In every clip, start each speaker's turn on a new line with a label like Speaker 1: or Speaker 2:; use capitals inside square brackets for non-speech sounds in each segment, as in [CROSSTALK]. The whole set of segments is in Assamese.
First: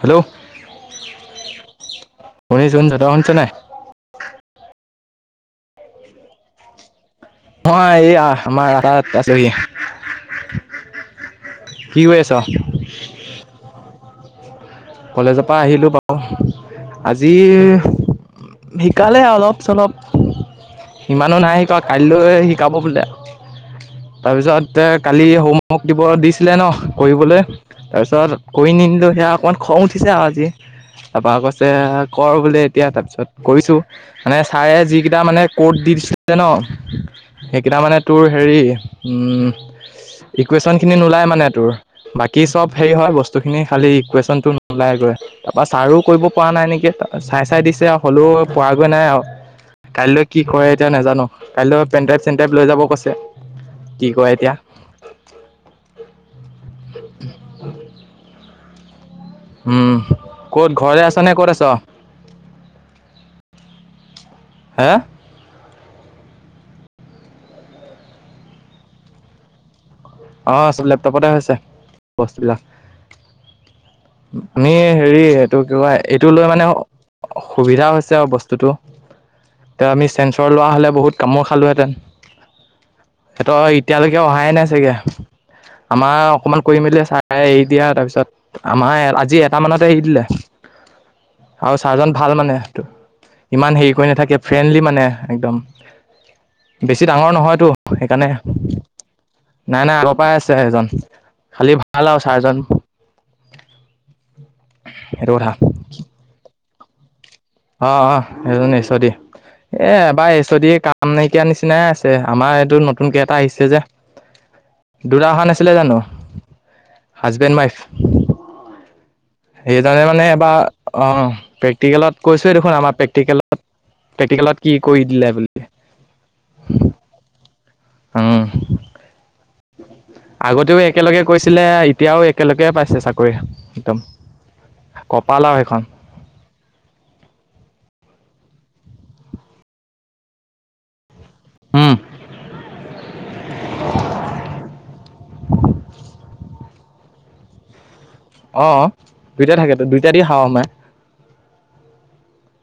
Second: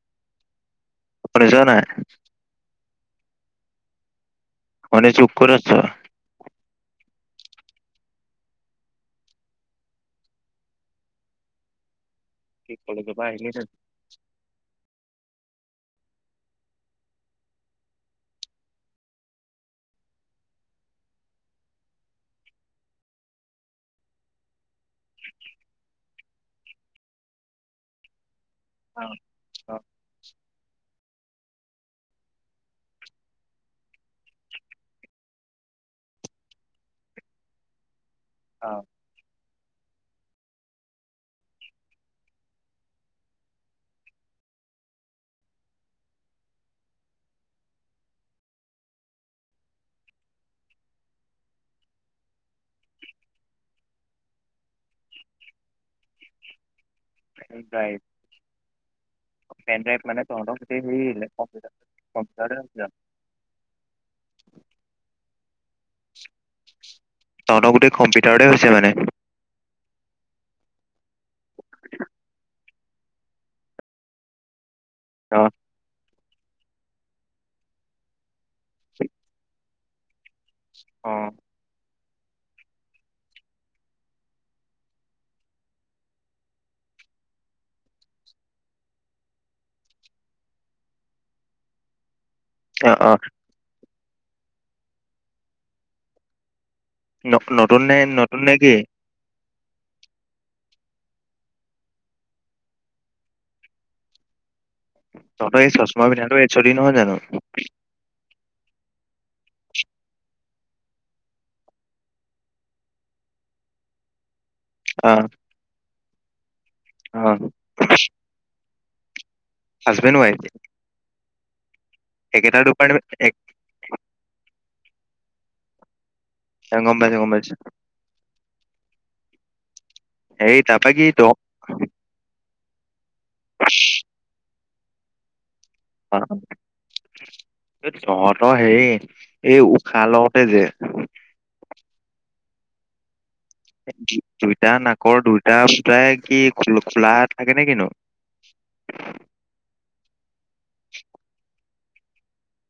Speaker 1: হেল্ল'
Speaker 2: শুনিছ নাই।
Speaker 1: শুনিছো ত‌ই শুনিছো নে নাই?
Speaker 2: মানে শুক্ৰেশ্বৰ?
Speaker 1: অ' এইয়া আমাৰ আধাৰ আছে হি। কি কৰি আছ?
Speaker 2: [INAUDIBLE] কলেজৰ পৰা আহিয়ে জাবি।
Speaker 1: কলেজৰ পৰা আহিলোঁ বাৰু আজি। শিকালে অলপ-চলপ। সিমানো নাই শিকোৱা কাইলৈ শিকাব বোলে। তাৰপিছতে কালি হোমৱৰ্ক দিব দিছিলে ন কৰিবলৈ তাৰপিছত কৰি নিনিলো
Speaker 2: অ',
Speaker 1: সেয়া অকণমান
Speaker 2: অ',
Speaker 1: খং উঠিছে আৰু আজি। তাৰাপৰা কৈছে কৰ বোলে এতিয়া তাৰপিছত কৰিছো। মানে ছাৰে যিকেইটা মানে ক'ড দি দিছিলে যে ন' সেইকেইটা মানে তোৰ হেৰি
Speaker 2: অ',
Speaker 1: উম ইকুৱেশ্যনখিনি নোলায় মানে তোৰ, বাকী চব হেৰি হয় বস্তুখিনি খালী ইকুৱেশ্যনটো নোলায় গৈ। তাৰপা ছাৰো কৰিব পৰা নাই নেকি? তা চাই চাই দিছে আৰু হলেও পৰাগৈ নাই আৰু। কাইলৈ কি কৰে এতিয়া নাজানো? কাইলৈ পেনড্ৰাইব - চেনড্ৰাইব লৈ যাব কৈছে। কি কৰে এতিয়া?
Speaker 2: পেনড্ৰাইভ,
Speaker 1: উম
Speaker 2: পেনড্ৰাইভ মানে তহতৰ
Speaker 1: ক'ত
Speaker 2: গোটেই
Speaker 1: ঘৰতে
Speaker 2: সেই
Speaker 1: আছ নে
Speaker 2: লে
Speaker 1: ক'ত আছ
Speaker 2: কম্পিউটাৰ কম্পিউটাৰটে [INAUDIBLE]
Speaker 1: হা?
Speaker 2: তহতৰ গোটেই কম্পিউটাৰতে হৈছে মানে?
Speaker 1: অ' চব লেপটপতে হৈছে বস্তুবিলাক। আমি হেৰি
Speaker 2: অ',
Speaker 1: এইটো কি কয় এইটো লৈ মানে অ সুবিধা হৈছে আৰু বস টোতো, তে আমি চেঞ্চৰ লোৱা হ'লে বহুত
Speaker 2: অ',
Speaker 1: কামোৰ খালোহেঁতেন। সেইটো এতিয়ালৈকে অহাই নাই চাগে। আমাৰ অকমান কৰি মেলি চাই এৰি দিয়া তাৰপিছত আমাৰ এ আজি এটামানতে এৰি দিলে আৰু ছাৰজন ভাল মানে।
Speaker 2: অ'-অ'।
Speaker 1: ইমান হেৰি কৰি নাথাকে, ফ্ৰেণ্ডলি মানে একদম। বেছি ডাঙৰ নহয়তো
Speaker 2: ন-নতুন নে
Speaker 1: সেইকাৰণে,
Speaker 2: নতুন নে কি?
Speaker 1: নাই নাই আ পাই আছে এজন, খালি ভাল আৰু চাৰজন। সেইটো কথা
Speaker 2: তহঁতৰ এই চচমা পিন্ধাটো এইচ অ ডি নহয় জানো?
Speaker 1: অ'- অ', সেইজন এইচ অ ডি। এ এবাৰ এইছ অ ডিয়ে কাম নাইকিয়া নিচিনাই আছে, আমাৰ এইটো নতুনকে এটা আহিছে যে
Speaker 2: অ',
Speaker 1: দুটা অহা নাছিলে জানো?
Speaker 2: অ',
Speaker 1: হাজবেণ্ড - ৱাইফ। সেইকাৰণে
Speaker 2: হাজবেণ্ড
Speaker 1: মানে
Speaker 2: ৱাইফ
Speaker 1: এবাৰ অ প্ৰেক্টিকেলত কৈছোয়ে
Speaker 2: একেটা
Speaker 1: দেখোন আমাৰ
Speaker 2: ডিপাৰ্টমেণ্ট এক
Speaker 1: প্ৰেক্টিকেল প্ৰেক্টিকেলত কি কৰি দিলে বুলি?
Speaker 2: এ গম পাইছো গম পাইছো।
Speaker 1: উম।
Speaker 2: হেৰি
Speaker 1: আগতেও
Speaker 2: তাৰপা কি
Speaker 1: একেলগে
Speaker 2: তহ
Speaker 1: কৰিছিলে এতিয়াও একেলগে পাইছে চাকৰি একদম। কপাল আৰু সেইখন।
Speaker 2: অ তহঁতৰ হেৰি, এই উশাহ লওতে যে
Speaker 1: উম।
Speaker 2: দুইটা নাকৰ দুইটা ফুটাই কি খোল খোলা থাকে নে কিনো?
Speaker 1: অ। দুইটাই থাকে তো দুইটা দি হাৱা সোমায়,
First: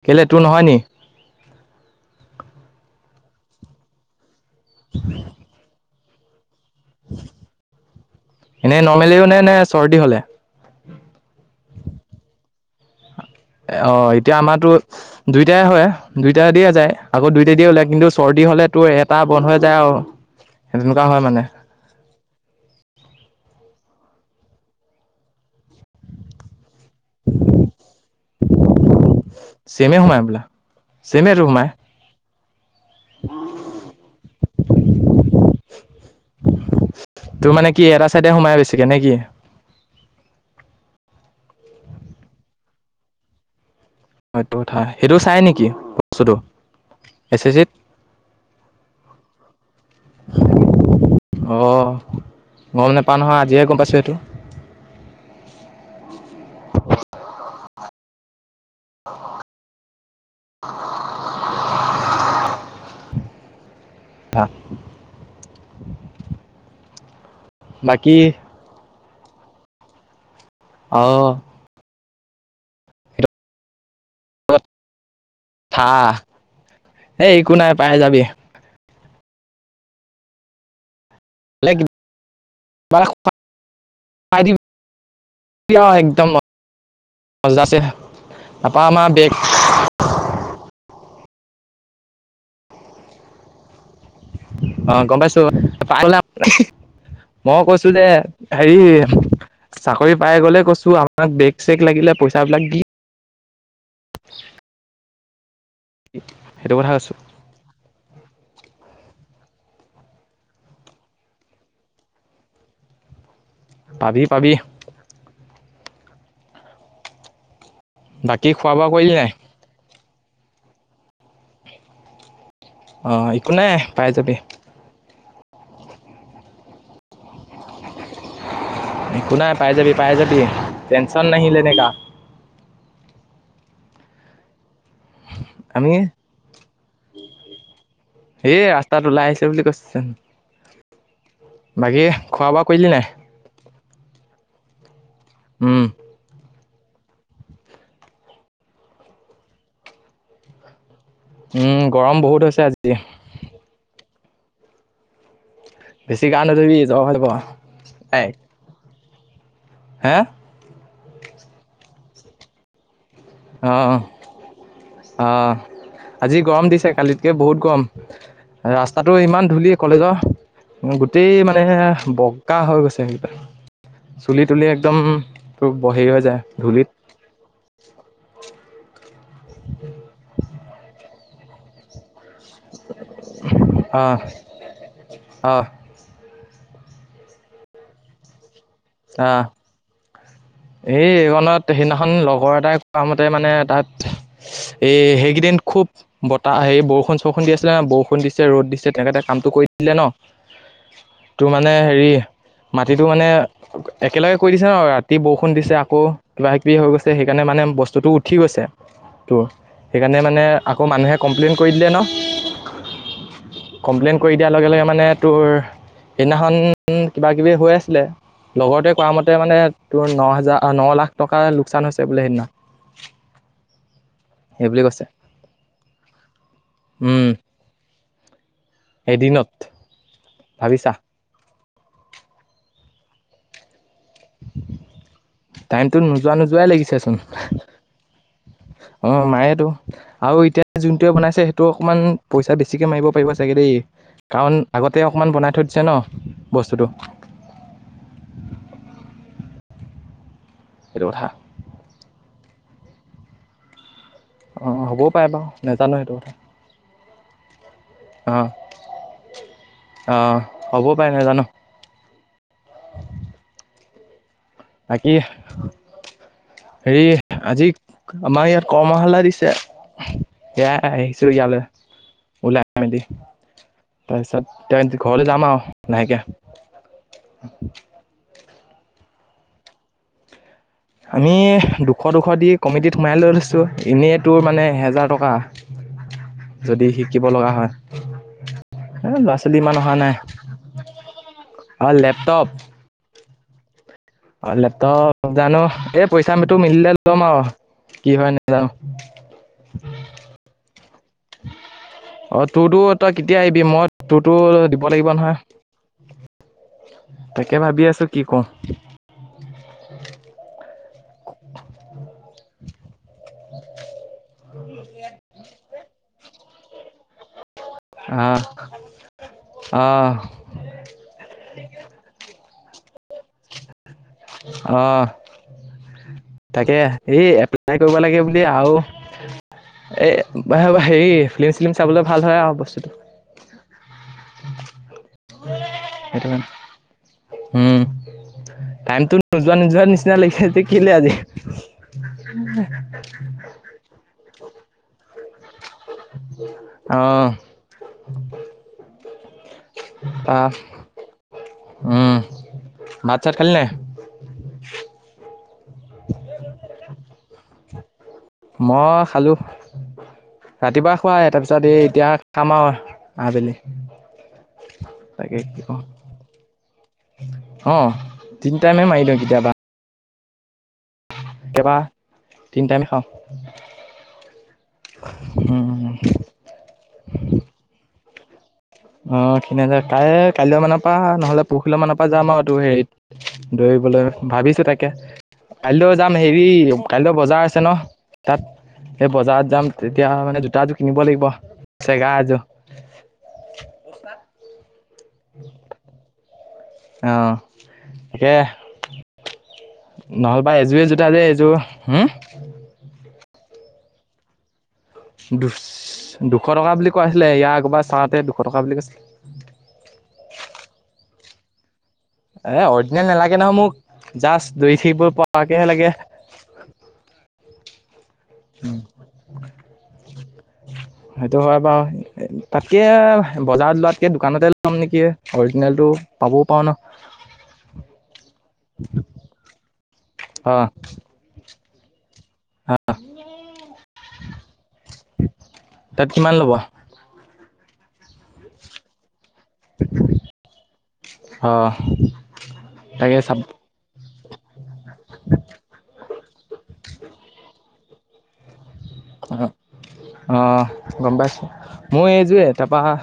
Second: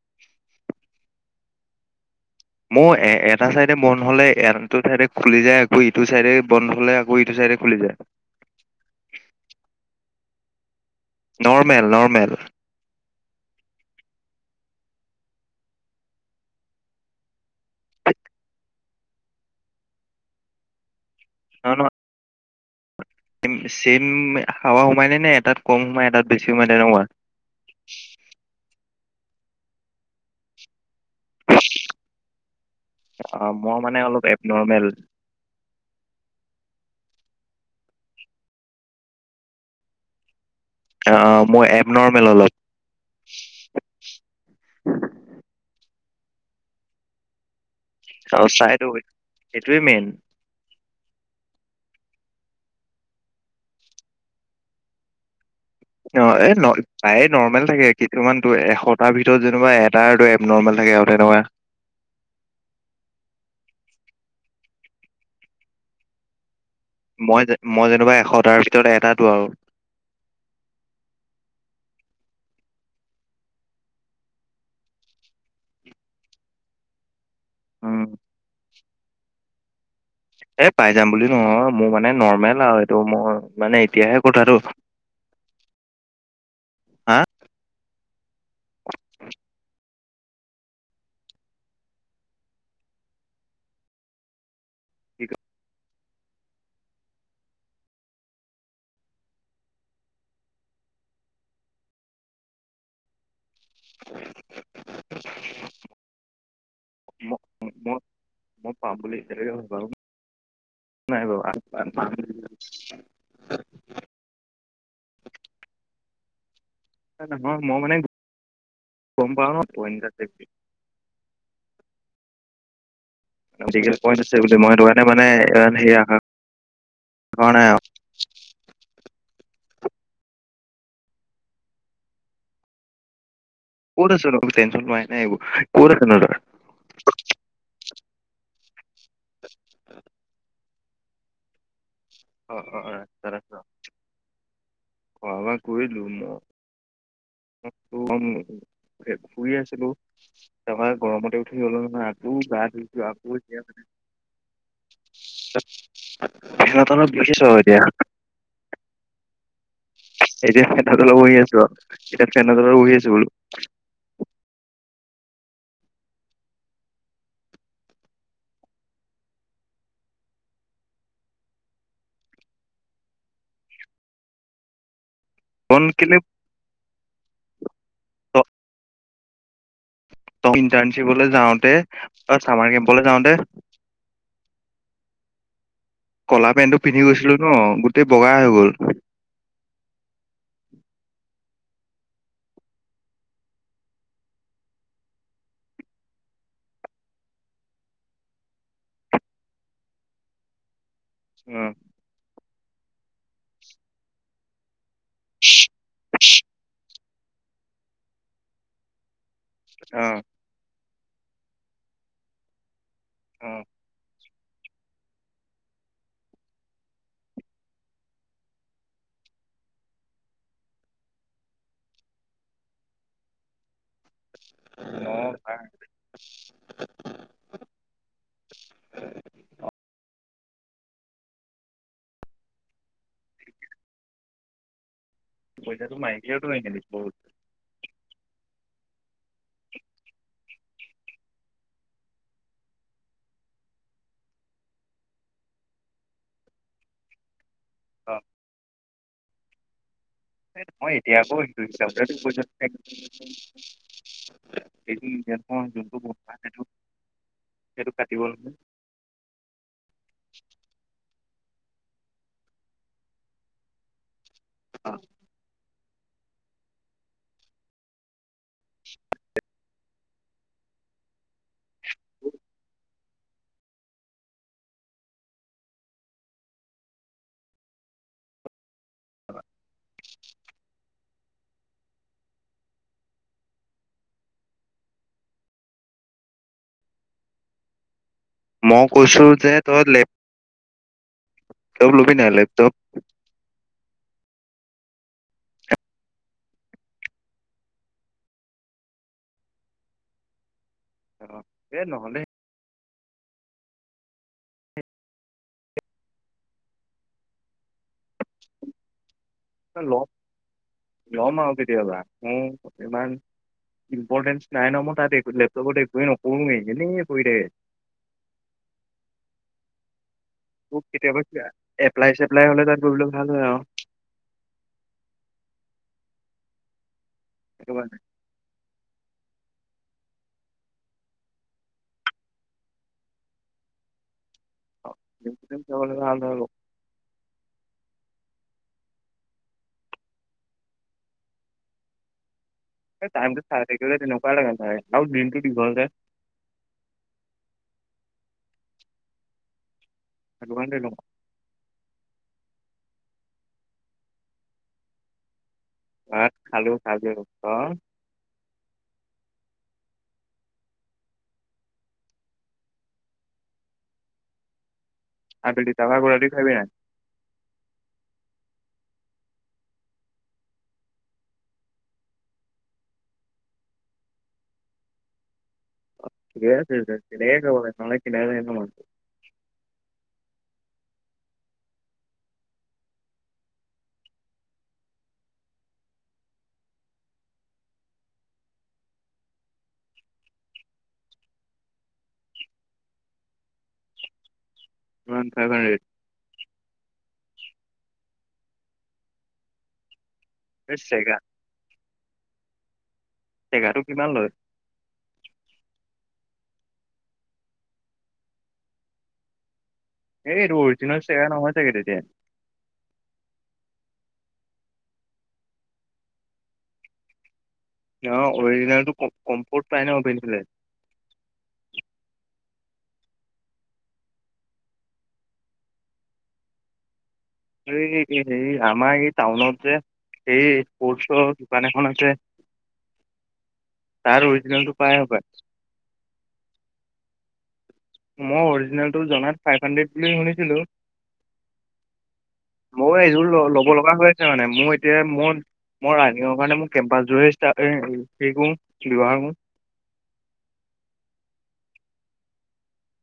Speaker 1: কেলে তোৰ নহয় নি?
Speaker 2: মোৰ এ এটা চাইডে বন্ধ হলে আনটো চাইডে খুলি যায় আকৌ ইটো চাইডে বন্ধ হ'লে আকৌ এইটো চাইডে খুলি যায়।
Speaker 1: এনেই নৰ্মেলিও নে নে চৰ্দি হ'লে?
Speaker 2: Normal normal.
Speaker 1: এ অ' এতিয়া আমাৰটো দুইটাই হয় দুইটাই দিয়ে যায় আকৌ দুইটাই দিয়ে ওলাই কিন্তু চৰ্দি হ'লে তোৰ এটা বন্ধ হৈ যায় আৰু তেনেকুৱা হয় মানে
Speaker 2: [UNINTELLIGIBLE] চেম হাৱা সোমাইনে নে এটাত কম সোমাই এটাত বেছি সোমাই তেনেকুৱা
Speaker 1: চেমে সোমাই হ'বলা চেমেটো সোমাই
Speaker 2: অ মই মানে অলপ এব নৰ্মেল
Speaker 1: তোৰ মানে কি এটা চাইডে সোমাই বেছিকে নে কি
Speaker 2: অ মোৰ এব নৰ্মেল অলপ
Speaker 1: এইটো কথা সেইটো চাই নেকি বস্তুটো এছ এছ চিত
Speaker 2: অ চাইটো সেইটোৱে মেইন
Speaker 1: অ গম নেপাও নহয় আজিহে গম পাইছোঁ এইটো
Speaker 2: অ এ প্ৰায়ে নৰ্মেল থাকে কিছুমানতো এশটা ভিতৰত তোমাৰ এটাৰটো এব নৰ্মেল থাকে আৰু তেনেকুৱা
Speaker 1: [UNINTELLIGIBLE]
Speaker 2: মই মই যেনিবা
Speaker 1: বাকী
Speaker 2: এশটাৰ ভিতৰত এটাতো আৰু
Speaker 1: অ সেইটো হাহঁ এই একো নাই পাই
Speaker 2: উম
Speaker 1: যাবি
Speaker 2: এ পাই যাম বুলি
Speaker 1: বোলে
Speaker 2: নহয় মোৰ মানে নৰ্মেল আৰু
Speaker 1: কিবা
Speaker 2: এইটো
Speaker 1: এটা
Speaker 2: মোৰ মানে এতিয়াহে
Speaker 1: খুৱাই
Speaker 2: কথাটো
Speaker 1: দিবি একদম
Speaker 2: হা
Speaker 1: মজাছে তাৰপৰা আমাৰ বেগ অ গম
Speaker 2: কি
Speaker 1: পাইছো [UNINTELLIGIBLE] মই কৈছো যে হেৰি চাকৰি পাই গ'লে কৈছো আমাক বেগ চেগ লাগিলে পইচাবিলাক দি [INAUDIBLE] সেইটো কথা কৈছোঁ
Speaker 2: মই মই পাম বুলি এতিয়ালৈকে ভবাও নাই বাৰু [UNINTELLIGIBLE]
Speaker 1: পাবি পাবি
Speaker 2: নহয় মই মানে
Speaker 1: বাকী খোৱা বোৱা কৰিলি
Speaker 2: গম
Speaker 1: নাই
Speaker 2: পাও ন পৰিনিতা হত আছে বুলি
Speaker 1: অই
Speaker 2: ডিফ্ৰিকেল পইণ্ট আছে বুলি মই তোমাতে মানে ইমান হেৰি নাইকৰা কৰা নাই আৰু
Speaker 1: একো নাই পাই যাবি পাই যাবি টেনচন নহী লেনে কা
Speaker 2: ক'ত আছনো এইবোৰ টেনচন লোৱাই নাই
Speaker 1: আমি
Speaker 2: এইবোৰ ক'ত আছনো তই
Speaker 1: এই ৰাস্তাত ওলাই আহিছো বুলি কৈছিলোচোন বাকী খোৱা
Speaker 2: অ
Speaker 1: বোৱা
Speaker 2: অ
Speaker 1: কৰিলি নাই
Speaker 2: তাতে আছ খোৱা বোৱা
Speaker 1: উম
Speaker 2: কইলো মই [UNINTELLIGIBLE] শুই আছিলো নহয় গৰমতে উঠি গলো
Speaker 1: উম
Speaker 2: নহয়
Speaker 1: গৰম
Speaker 2: আকৌ
Speaker 1: বহুত
Speaker 2: গা
Speaker 1: হৈছে আজি
Speaker 2: ধুইছো আকৌ এয়া মানে
Speaker 1: বেছি গা নুধুবি
Speaker 2: ফেনৰ
Speaker 1: জ্বৰ
Speaker 2: তলত
Speaker 1: হৈ যাব
Speaker 2: বহি আছো আৰু এতিয়া
Speaker 1: এই হে
Speaker 2: এতিয়া ফেনৰ তলত বহি আছো আৰু এতিয়া ফেনৰ তলত বহি আছো বোলো
Speaker 1: অঁ অঁ আজি গৰম দিছে কালিতকৈ বহুত গৰম ৰাস্তাটো ইমান ধূলি কলেজৰ গোটেই মানে বগা হৈ গৈছে চুলি তুলি একদম তো
Speaker 2: ফোন
Speaker 1: বহি
Speaker 2: কেলে
Speaker 1: হৈ যায় ধূলিত উম
Speaker 2: ইন্টাৰ্ণশ্বিপলৈ যাওঁতে অ চামাৰ কেম্পলৈ যাওঁতে
Speaker 1: অহ অহ
Speaker 2: কলা পেণ্টটো পিন্ধি গৈছিলো ন গোটেই বগা হৈ গ'ল
Speaker 1: অ এই এইখনত সেইদিনাখন লগৰ এটাই কোৱা মতে মানে তাত এ সেইকেইদিন খুব বতাহ হেৰি বৰষুণ চৰষুণ দি আছিলে ন বৰষুণ দিছে ৰ'দ দিছে তেখেতে কামটো কৰি দিলে ন তোৰ
Speaker 2: অ
Speaker 1: মানে হেৰি মাটিটো মানে একেলগে কৈ দিছে ন ইয়াত অতি বৰষুণ দিছে আকৌ কিবা ক কিবি হৈ গৈছে সেইকাৰণে মানে বস্তুটো উঠি গৈছে তোৰ
Speaker 2: অ
Speaker 1: সেইকাৰণে মানে আকৌ মানুহে কমপ্লেইন কৰি দিলে ন
Speaker 2: অ
Speaker 1: কমপ্লেইন কৰি দিয়াৰ লগে লগে মানে তোৰ সেইদিনাখন কিবাকিবি হৈ আছিলে লগৰতোৱে কোৱা মতে মানে তোৰ ন হাজাৰ ন লাখ টকা লোকচান হৈছে বোলে সেইদিনা সেইবুলি
Speaker 2: ন
Speaker 1: কৈছে
Speaker 2: ভাই
Speaker 1: উম এদিনত ভাবিছা
Speaker 2: পইচাটো
Speaker 1: টাইমতটো
Speaker 2: মাৰি
Speaker 1: নোযোৱা
Speaker 2: দিলেতো
Speaker 1: নোযোৱাই
Speaker 2: এনেদি বহুত
Speaker 1: লাগিছেচোন অ নায়েতটো আৰু এতিয়া যোনটোৱে বনাইছে সেইটো অকমান পইচা বেছিকে মাৰিব পাৰিব চাগে দেই কাৰণ আগতে অকণমান বনাই থৈ দিছে ন বস্তুটো
Speaker 2: অ মই
Speaker 1: সেইটো
Speaker 2: এতিয়া
Speaker 1: কথা
Speaker 2: আকৌ দুই
Speaker 1: অ হ'বও
Speaker 2: ই
Speaker 1: পাৰে বাৰু নাজানো
Speaker 2: যোনটো ব
Speaker 1: কথা
Speaker 2: সেইটো সেইটো কাটিব
Speaker 1: অ
Speaker 2: লাগে
Speaker 1: অ হ'ব‌ও পাৰে নাজানো বাকি হেৰি আজি আমাৰ ইয়াত কৰ্মশালা দিছে এয়াই আহিছো ইয়ালৈ ওলাইমেলি তাৰ পিছত এ ঘৰলৈ যাম আৰু লাহেকে আমি দুশ দুশ দি কমিটিত সোমাই লৈ লৈছোঁ এনেই তোৰ মানে এহেজাৰ টকা যদি শিকিব লগা হয়
Speaker 2: মই কৈছো
Speaker 1: এ লৰা
Speaker 2: যে
Speaker 1: চোৱলি ইমান
Speaker 2: তই
Speaker 1: অহা নাই আৰু লেপটপ অ লেপটপৰ জানো এই পইচা মিলিলে ল'ম আৰু কি হয় নেযানো
Speaker 2: এ নহ'লে
Speaker 1: অ তোৰতো তই কেতিয়া আহিবি মই তোৰতো দিব লাগিব নহয় তাকে ভাবি আছো কি কৰো
Speaker 2: ল ল'ম আৰু কেতিয়াবা ইমান ইম্পৰ্টেঞ্চ নাই ন মই তাত একো নকৰোৱে এনেই পৰি থাকে
Speaker 1: অহ অহ
Speaker 2: মোক কেতিয়াবা বা এপ্লাই চেপ্লাই হলে তাত গলে ভাল হয় আৰু
Speaker 1: অহ তাকে এই এ এপ্লাই কৰিব লাগে বুলি আৰু এ হেৰি ফিলি্ম চিলিম চাবলৈ ভাল হয় আৰু বস্তুটো উ
Speaker 2: অ ফি‍ল্ম চিল্ম চাবলে ভাল আৰু
Speaker 1: উম টাইমতো নোযোৱা নোযোৱা নিচিনা লাগি আছে কেলে আজি
Speaker 2: টাইমটো চাই থাকিলে তেনেকুৱাই‌ লাগে চাগে আৰু দিনটো দীঘল যে
Speaker 1: অহ অ
Speaker 2: সেইটো কাৰণে তেনেকুৱা
Speaker 1: উম ভাত চাত খালি নে নাই
Speaker 2: ভাত খালো খাইছো অ তই
Speaker 1: মই খালোঁ। ৰাতিপুৱা খুৱাই তাৰপিছত এই এতিয়া খাম আৰু আবেলি। [UNINTELLIGIBLE]
Speaker 2: আবেলি
Speaker 1: কওঁ
Speaker 2: তাৰপৰা আকৌ ৰাতি খাবি নে নাই?
Speaker 1: অ' তিনি টাইমে মাৰি দিওঁ কেতিয়াবা। কেতিয়াবা তিনি টাইমে খাওঁ। [UNINTELLIGIBLE] উম' উম' উম।
Speaker 2: ক কনে নালে কিনেনই [UNINTELLIGIBLE]
Speaker 1: অ' খিনাইছে, কাইলৈ কাইলৈ মানৰ পৰা নহ'লে পৰহিলে মানৰ পৰা যাম আৰু এইটো হেৰিত দৌৰিবলৈ ভাবিছোঁ তাকে। কাইলৈ যাম, হেৰি কাইলৈ বজাৰ আছে ন তাত। সেই বজাৰত যাম, তেতিয়া মানে জোতা এযোৰ কিনিব লাগিব, চেগা এযোৰ। জোতা [UNINTELLIGIBLE]
Speaker 2: ন থউচণ্ এই [UNINTELLIGIBLE]
Speaker 1: অ' সেইয়া। নহ'লবা
Speaker 2: এই
Speaker 1: এযোৰে জোতা
Speaker 2: চেগা
Speaker 1: যে, এযোৰ হ'ম
Speaker 2: চেগাটো কিমান লয়?
Speaker 1: দু দুশ টকা বুলি কৈছিলে, ইয়াৰ আগৰবাৰ চাওতে দুশ টকা বুলি কৈছিলে।
Speaker 2: এই এইটো অৰিজিনল চেগা নহয় চাগে তেতিয়া।
Speaker 1: এ অৰিজিনেল নালাগে নহয় মোক, জাষ্ট দৌৰি থাকিব পৰাকেহে লাগে।
Speaker 2: অ' অৰিজিনেলটো কম্পোৰ্ট পাই ন পিন্ধিলে।
Speaker 1: সেইটো হয় বাৰু। তাতকে বজাৰত লোৱাতকে দোকানতে ল'ম নেকি? অৰিজিনেলটো পাবও পাৰো ন।
Speaker 2: এই-এই আমাৰ এই টাউনত যে, এই
Speaker 1: অ
Speaker 2: স্পৰ্টচৰ দোকান এখন আছে। তাত অৰিজিনেলটো পাই হ'ব পায়।
Speaker 1: তাত কিমান ল'ব?
Speaker 2: মই অৰিজিনেলটো জনাত ফাইভ হানড্ৰেড বুলি শুনিছিলোঁ,
Speaker 1: অ
Speaker 2: মই
Speaker 1: তাকে
Speaker 2: এযোৰ
Speaker 1: চাব
Speaker 2: ল'ব লগা হৈ আছে। হৈছে মানে মই এতিয়া মই মই ৰাণিঙৰ কাৰণে মোৰ কেম্পাচযোৰে হেৰি কৰো। চিলোৱা হ'ল।
Speaker 1: অ অ' গম পাইছোঁ, মোৰ এযোৰে তাৰপৰা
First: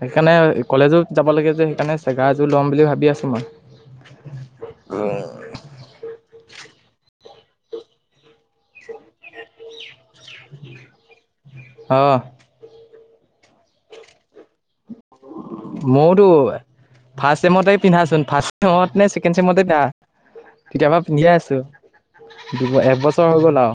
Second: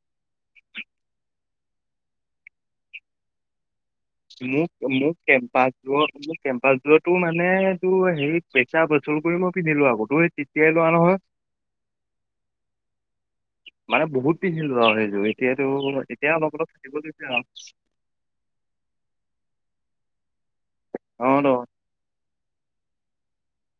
Speaker 1: সেইকাৰণে কলেজত যাব লাগে যে, সেইকাৰণে চেগা এযোৰ ল'ম বুলি ভাবি আছোঁ মই।
Speaker 2: মোক-মোক কেম্পাচযোৰ মোক কেম্পাচযোৰোতো মানে এইটো হেৰি পইচা অচুল কৰি মই পিন্ধিলোঁ আকৌ, তো তেতিয়াই লোৱা নহয়।
Speaker 1: অ
Speaker 2: মানে বহুত পিন্ধিলোঁ আৰু সেইযোৰ এতিয়াটো
Speaker 1: ময়োতো
Speaker 2: এতিয়া অলপ অলপ ফাটিব লৈছে
Speaker 1: ফাৰ্ষ্ট
Speaker 2: আৰু।
Speaker 1: চেমতে পিন্ধাচোন ফাষ্ট চেমত নে ছেকেণ্ড চেমতে কিনা তেতিয়াৰ পৰা পিন্ধিয়ে
Speaker 2: অঁ তো
Speaker 1: আছো। এবছৰ হৈ গ'ল আৰু।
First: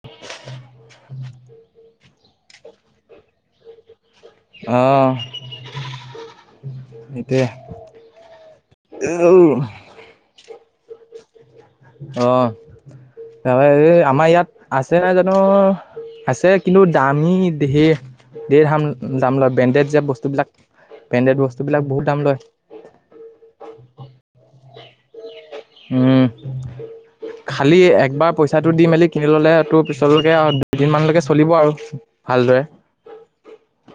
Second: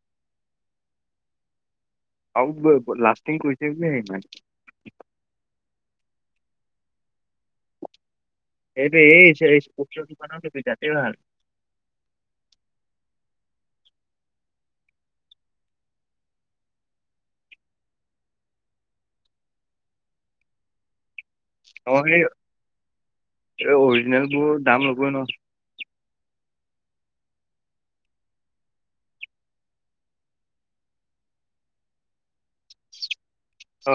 Speaker 2: আৰু লাষ্টিং কৰিছে যে সিমান।
Speaker 1: অ'হ সেইটোৱে।
Speaker 2: এইটো এই ইস্পোষ্টৰ দোকানৰ পৰা কিনিবি তাতে ভাল।
Speaker 1: অ' তাৰপৰা এই আমাৰ ইয়াত আছে নাই জানো? আছে কিন্তু দামী ধেৰ-ধেৰ, দাম দাম লয় ব্ৰেণ্ডেড যে বস্তুবিলাক। বেণ্ডেট বস্তু
Speaker 2: অ' সেই অৰিজিনেল বোৰ দাম লবই ন।
Speaker 1: উম' খালি একবাৰ পইচাটো দি মেলি কিনি ললে তোৰ পিছলৈকে দুইদিন মানলৈকে চলিব আৰু। ভালদৰে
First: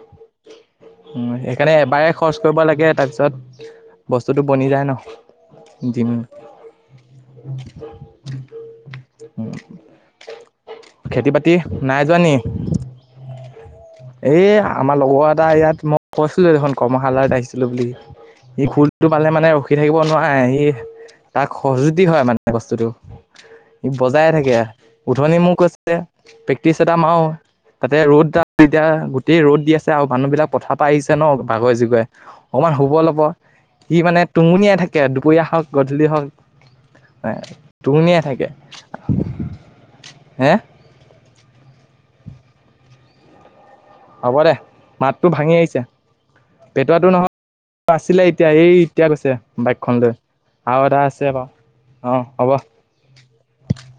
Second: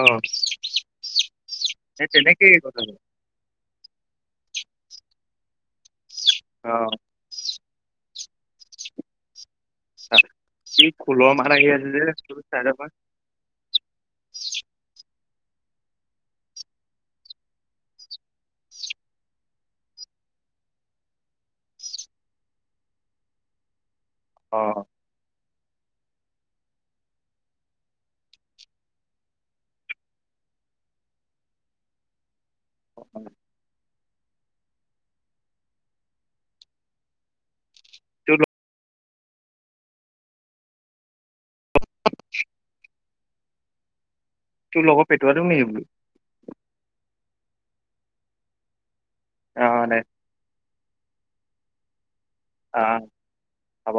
Speaker 2: অঁ
Speaker 1: সেইকাৰণে
Speaker 2: সেই
Speaker 1: এবাৰে খৰচ
Speaker 2: তেনেকেই
Speaker 1: কৰিব লাগে
Speaker 2: কথাটো
Speaker 1: তাৰপিছত বস্তুটো বনি যায় ন, দিম
Speaker 2: অঁ আচ্ছা সি
Speaker 1: [UNINTELLIGIBLE] খেতি
Speaker 2: খোলৰ মাত
Speaker 1: বাতি
Speaker 2: আহি আছে যে
Speaker 1: নাই যোৱা নি?
Speaker 2: তোৰ চাইডৰ পৰা
Speaker 1: এ আমাৰ লগৰ এটা ইয়াত মই কৈছিলো দেখোন কৰ্মশালত আহিছিলো বুলি। ই খোলটো পালে মানে ৰখি থাকিব নোৱাৰে, ই তাৰ খজুতি হয় মানে বস্তুতটো, ই বজাই
Speaker 2: অ
Speaker 1: থাকে, উথনি মোক কৈ ছে প্ৰেক্টিচ এটা মাৰো। তাতে ৰ'দ এতিয়া গোটেই ৰ'দ দি আছে আওঁ মানুহ বিলাক পথাৰ পৰা আহিছে ন ভাগৰি জোগৰে। অকমান শুব
Speaker 2: অ,
Speaker 1: লব, সি মানে টুঙুনিয়াই থাকে দুপৰীয়া হক হক তঙনিয়াই
Speaker 2: তোৰ
Speaker 1: থাকে,
Speaker 2: লগ
Speaker 1: হে হ'ব দে
Speaker 2: তোৰ লগৰ
Speaker 1: মাতটো
Speaker 2: পেটুৱাটো
Speaker 1: ভাঙি
Speaker 2: নেকি
Speaker 1: আহিছে।
Speaker 2: বোলো
Speaker 1: পেটোৱাটো নহয় আছিলে এতিয়া এই এতিয়া গৈছে
Speaker 2: অ
Speaker 1: বাইকখন
Speaker 2: দে
Speaker 1: লৈ। আৰু এটা আছে বাও, অঁ হ'ব।
Speaker 2: অঁ হ'ব।